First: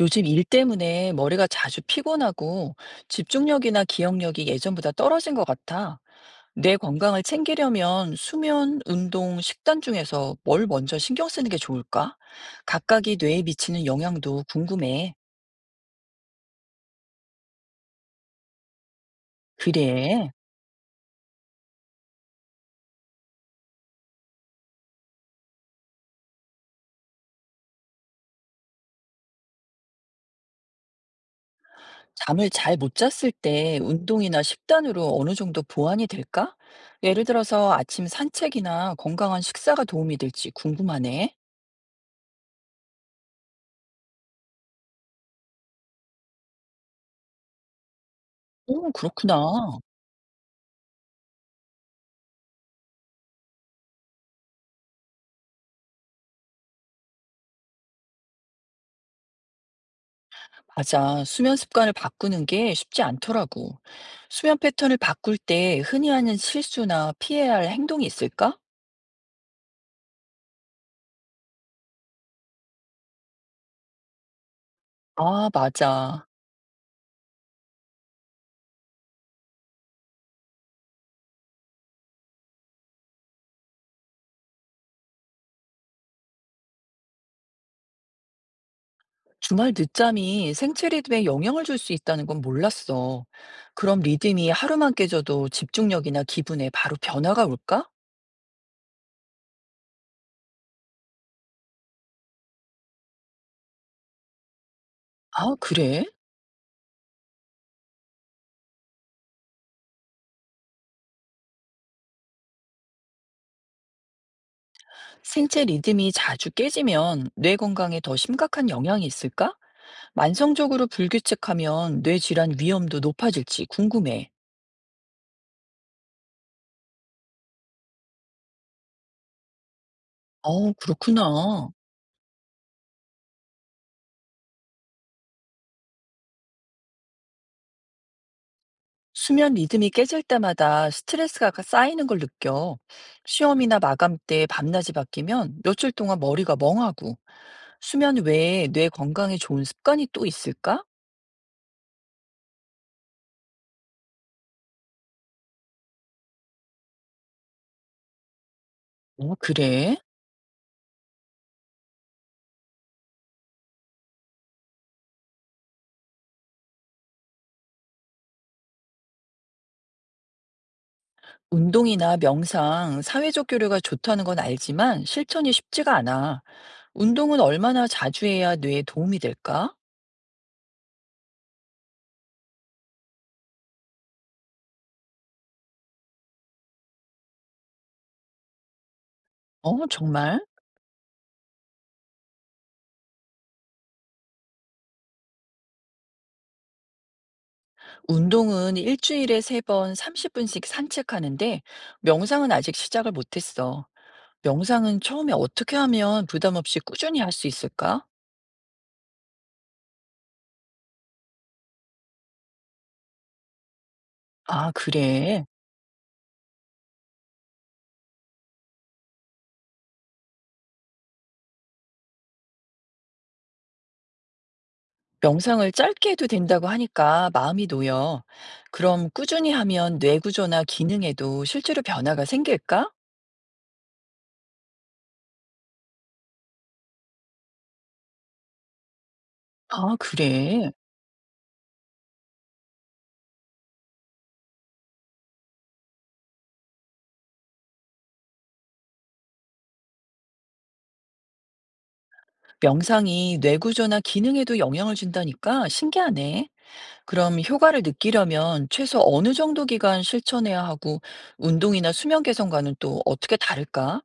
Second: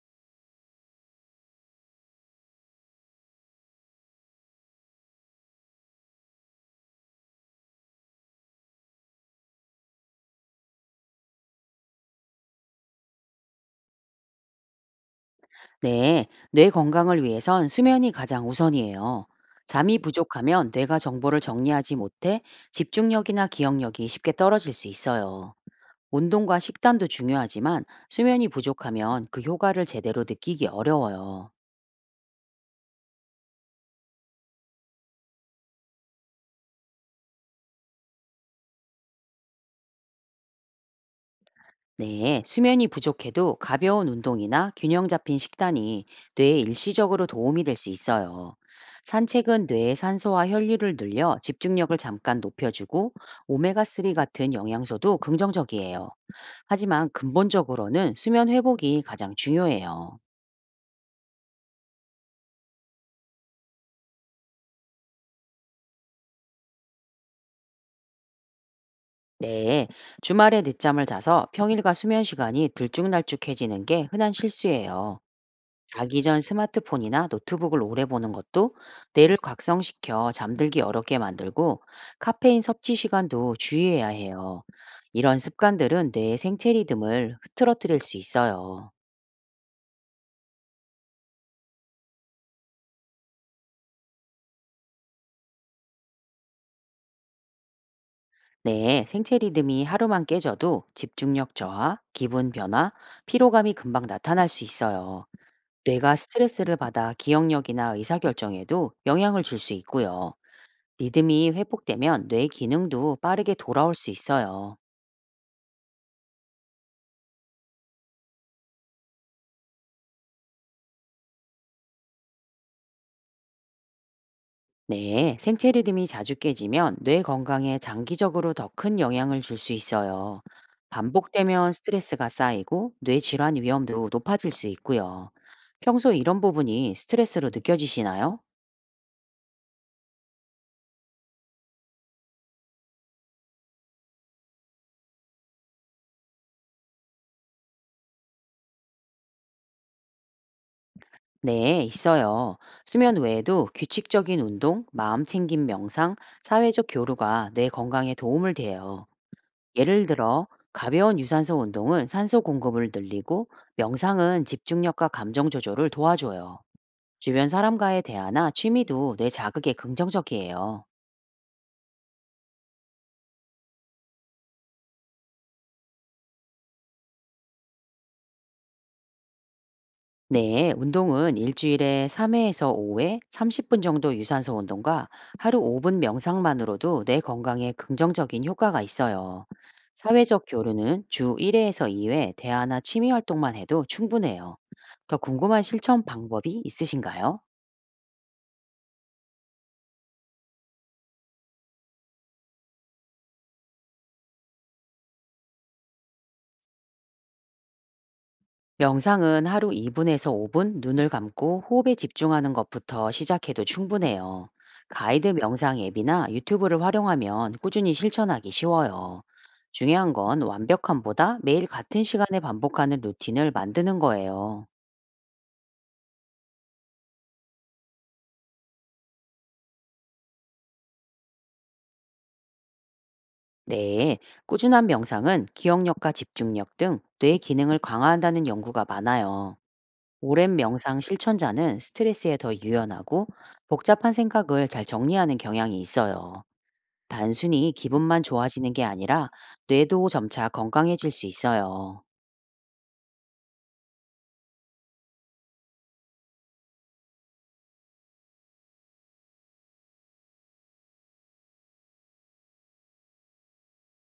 요즘 일 때문에 머리가 자주 피곤하고 집중력이나 기억력이 예전보다 떨어진 것 같아. 뇌 건강을 챙기려면 수면, 운동, 식단 중에서 뭘 먼저 신경 쓰는 게 좋을까? 각각이 뇌에 미치는 영향도 궁금해. 네, 뇌 건강을 위해선 수면이 가장 우선이에요. 잠이 그래. 부족하면 뇌가 정보를 정리하지 못해 집중력이나 기억력이 쉽게 떨어질 수 있어요. 운동과 식단도 중요하지만 수면이 부족하면 그 효과를 제대로 느끼기 어려워요. 잠을 잘 못 잤을 때 운동이나 식단으로 어느 정도 보완이 될까? 예를 들어서 아침 산책이나 건강한 식사가 도움이 될지 궁금하네. 네, 수면이 부족해도 가벼운 운동이나 균형 잡힌 식단이 뇌에 일시적으로 도움이 될 수 있어요. 오, 그렇구나. 산책은 뇌의 산소와 혈류를 늘려 집중력을 잠깐 높여주고 오메가3 같은 영양소도 긍정적이에요. 하지만 근본적으로는 수면 회복이 가장 중요해요. 맞아. 수면 습관을 바꾸는 게 쉽지 않더라고. 수면 패턴을 바꿀 때 흔히 하는 실수나 피해야 할 행동이 있을까? 네, 주말에 늦잠을 자서 평일과 수면 시간이 들쭉날쭉해지는 게 흔한 실수예요. 아, 자기 맞아. 전 스마트폰이나 노트북을 오래 보는 것도 뇌를 각성시켜 잠들기 어렵게 만들고 카페인 섭취 시간도 주의해야 해요. 이런 습관들은 뇌의 생체 리듬을 흐트러뜨릴 수 있어요. 주말 늦잠이 생체 리듬에 영향을 줄 수 있다는 건 몰랐어. 그럼 리듬이 하루만 깨져도 집중력이나 기분에 바로 변화가 올까? 네, 생체 리듬이 하루만 깨져도 집중력 저하, 기분 변화, 피로감이 금방 나타날 수 있어요. 아, 그래? 뇌가 스트레스를 받아 기억력이나 의사결정에도 영향을 줄 수 있고요. 리듬이 회복되면 뇌 기능도 빠르게 돌아올 수 있어요. 생체 리듬이 자주 깨지면 뇌 건강에 더 심각한 영향이 있을까? 만성적으로 불규칙하면 뇌 질환 위험도 높아질지 궁금해. 네, 생체 리듬이 자주 깨지면 뇌 건강에 장기적으로 더 큰 영향을 줄 수 있어요. 어, 그렇구나. 반복되면 스트레스가 쌓이고 뇌 질환 위험도 높아질 수 있고요. 평소 이런 부분이 스트레스로 느껴지시나요? 수면 리듬이 깨질 때마다 쌓이는 걸 느껴. 시험이나 마감 때 밤낮이 바뀌면 며칠 동안 머리가 멍하고. 수면 외에 뇌 건강에 좋은 습관이 또 있을까? 네, 있어요. 수면 외에도 규칙적인 운동, 마음 챙김 명상, 사회적 교류가 뇌 건강에 도움을 돼요. 어, 그래. 예를 들어, 가벼운 유산소 운동은 산소 공급을 늘리고, 명상은 집중력과 감정 조절을 도와줘요. 주변 사람과의 대화나 취미도 뇌 자극에 긍정적이에요. 운동이나 명상, 사회적 교류가 좋다는 건 알지만 실천이 쉽지가 않아. 운동은 얼마나 자주 해야 뇌에 도움이 될까? 네, 운동은 일주일에 3회에서 5회, 30분 정도 유산소 운동과 하루 5분 명상만으로도 뇌 건강에 긍정적인 효과가 있어요. 어, 정말? 사회적 교류는 주 1회에서 2회 대화나 취미 활동만 해도 충분해요. 더 궁금한 실천 방법이 있으신가요? 운동은 일주일에 세 번 30분씩 산책하는데 명상은 아직 시작을 못했어. 명상은 처음에 어떻게 하면 부담 없이 꾸준히 할 수 있을까? 명상은 하루 2분에서 5분 눈을 감고 호흡에 집중하는 것부터 시작해도 충분해요. 아, 가이드 그래. 명상 앱이나 유튜브를 활용하면 꾸준히 실천하기 쉬워요. 중요한 건 완벽함보다 매일 같은 시간에 반복하는 루틴을 만드는 거예요. 명상을 짧게 해도 된다고 하니까 마음이 놓여. 그럼 꾸준히 하면 뇌 구조나 기능에도 실제로 변화가 생길까? 네, 꾸준한 명상은 기억력과 집중력 등 뇌 기능을 강화한다는 연구가 많아요. 아, 오랜 그래. 명상 실천자는 스트레스에 더 유연하고 복잡한 생각을 잘 정리하는 경향이 있어요. 단순히 기분만 좋아지는 게 아니라 뇌도 점차 건강해질 수 있어요. 명상이 뇌 구조나 기능에도 영향을 준다니까 신기하네. 그럼 효과를 느끼려면 최소 어느 정도 기간 실천해야 하고 운동이나 수면 개선과는 또 어떻게 다를까?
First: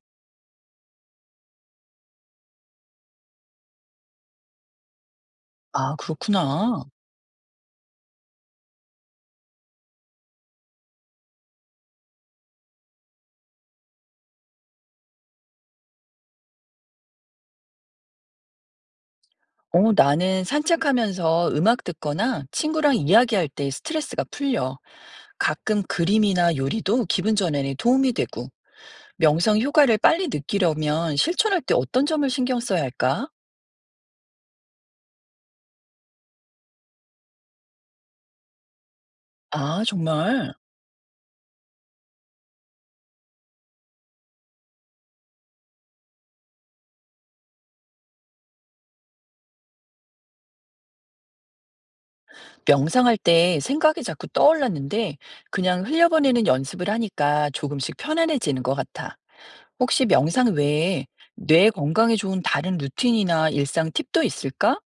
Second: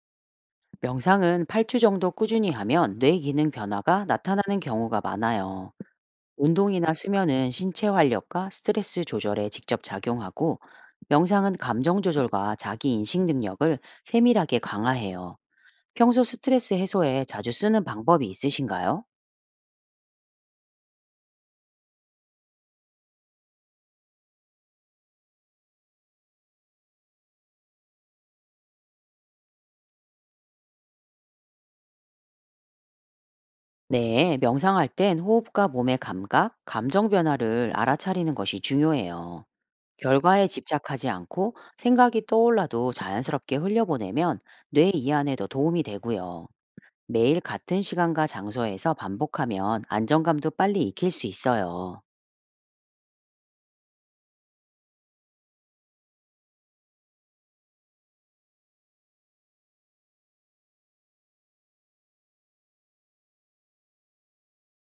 명상은 8주 정도 꾸준히 하면 뇌 기능 변화가 나타나는 경우가 많아요. 아, 그렇구나. 운동이나 수면은 신체 활력과 스트레스 조절에 직접 작용하고 명상은 감정 조절과 자기 인식 능력을 세밀하게 강화해요. 평소 스트레스 해소에 자주 쓰는 방법이 있으신가요? 어, 나는 산책하면서 음악 듣거나 친구랑 이야기할 때 스트레스가 풀려. 가끔 그림이나 요리도 기분 전환에 도움이 되고, 명상 효과를 빨리 느끼려면 실천할 때 어떤 점을 신경 써야 할까? 네, 명상할 땐 호흡과 몸의 감각, 감정 변화를 알아차리는 것이 중요해요. 아, 결과에 정말. 집착하지 않고 생각이 떠올라도 자연스럽게 흘려보내면 뇌 이완에도 도움이 되고요. 매일 같은 시간과 장소에서 반복하면 안정감도 빨리 익힐 수 있어요. 명상할 때 생각이 자꾸 떠올랐는데, 그냥 흘려보내는 연습을 하니까 조금씩 편안해지는 것 같아. 혹시 명상 외에 뇌 건강에 좋은 다른 루틴이나 일상 팁도 있을까?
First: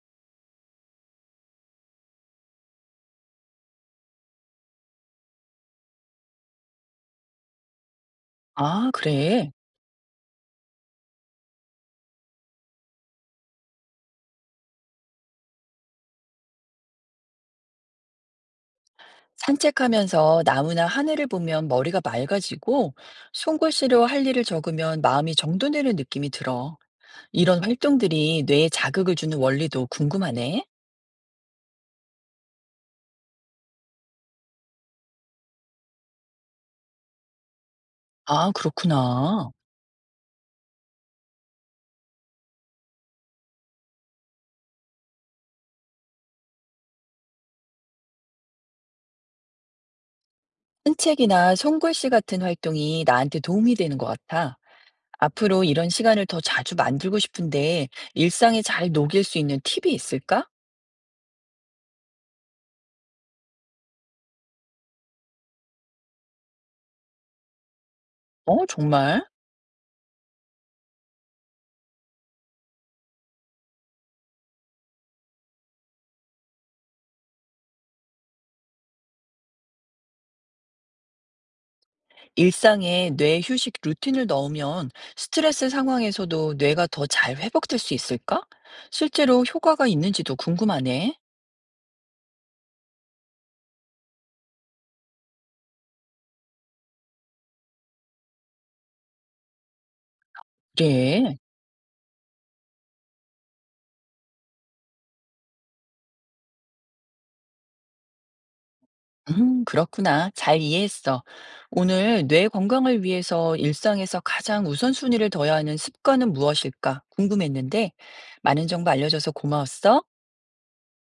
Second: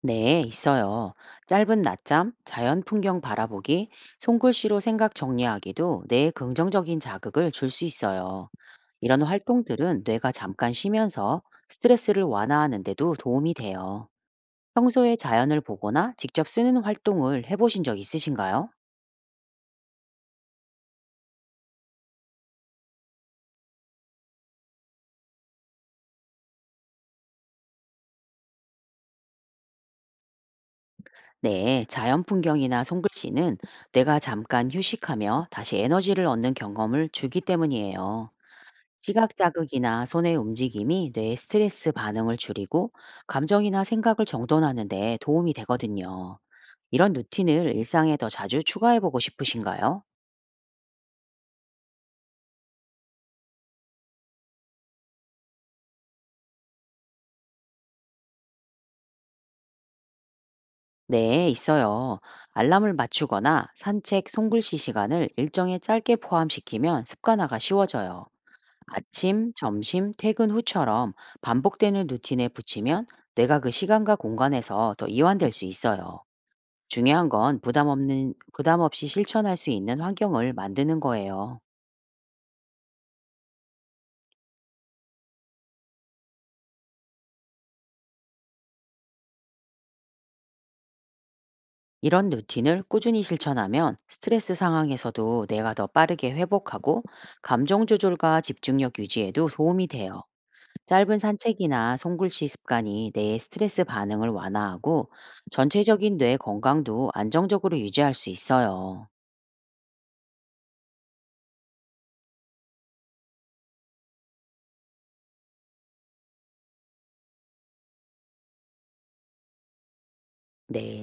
네, 있어요. 짧은 낮잠, 자연 풍경 바라보기, 손글씨로 생각 정리하기도 뇌에 긍정적인 자극을 줄 수 있어요. 아, 이런 그래. 활동들은 뇌가 잠깐 쉬면서 스트레스를 완화하는 데도 도움이 돼요. 평소에 자연을 보거나 직접 쓰는 활동을 해보신 적 있으신가요? 산책하면서 나무나 하늘을 보면 머리가 맑아지고 손글씨로 할 일을 적으면 마음이 정돈되는 느낌이 들어. 이런 활동들이 뇌에 자극을 주는 원리도 궁금하네. 네, 자연 풍경이나 손글씨는 뇌가 잠깐 휴식하며 다시 에너지를 얻는 경험을 주기 때문이에요. 아, 시각 그렇구나. 자극이나 손의 움직임이 뇌의 스트레스 반응을 줄이고 감정이나 생각을 정돈하는 데 도움이 되거든요. 이런 루틴을 일상에 더 자주 추가해보고 싶으신가요? 산책이나 손글씨 같은 활동이 나한테 도움이 되는 것 같아. 앞으로 이런 시간을 더 자주 만들고 싶은데 일상에 잘 녹일 수 있는 팁이 있을까? 네, 있어요. 알람을 맞추거나 산책, 손글씨 시간을 일정에 짧게 포함시키면 습관화가 쉬워져요. 어, 정말? 아침, 점심, 퇴근 후처럼 반복되는 루틴에 붙이면 뇌가 그 시간과 공간에서 더 이완될 수 있어요. 중요한 건 부담 없이 실천할 수 있는 환경을 만드는 거예요. 일상에 뇌 휴식 루틴을 넣으면 스트레스 상황에서도 뇌가 더 잘 회복될 수 있을까? 실제로 효과가 있는지도 궁금하네. 이런 루틴을 꾸준히 실천하면 스트레스 상황에서도 뇌가 더 빠르게 회복하고 감정 조절과 집중력 유지에도 도움이 돼요. 짧은 그래. 산책이나 손글씨 습관이 뇌의 스트레스 반응을 완화하고 전체적인 뇌 건강도 안정적으로 유지할 수 있어요. 그렇구나. 잘 이해했어. 오늘 뇌 건강을 위해서 일상에서 가장 우선순위를 둬야 하는 습관은 무엇일까 궁금했는데 많은 정보 알려줘서 고마웠어. 네.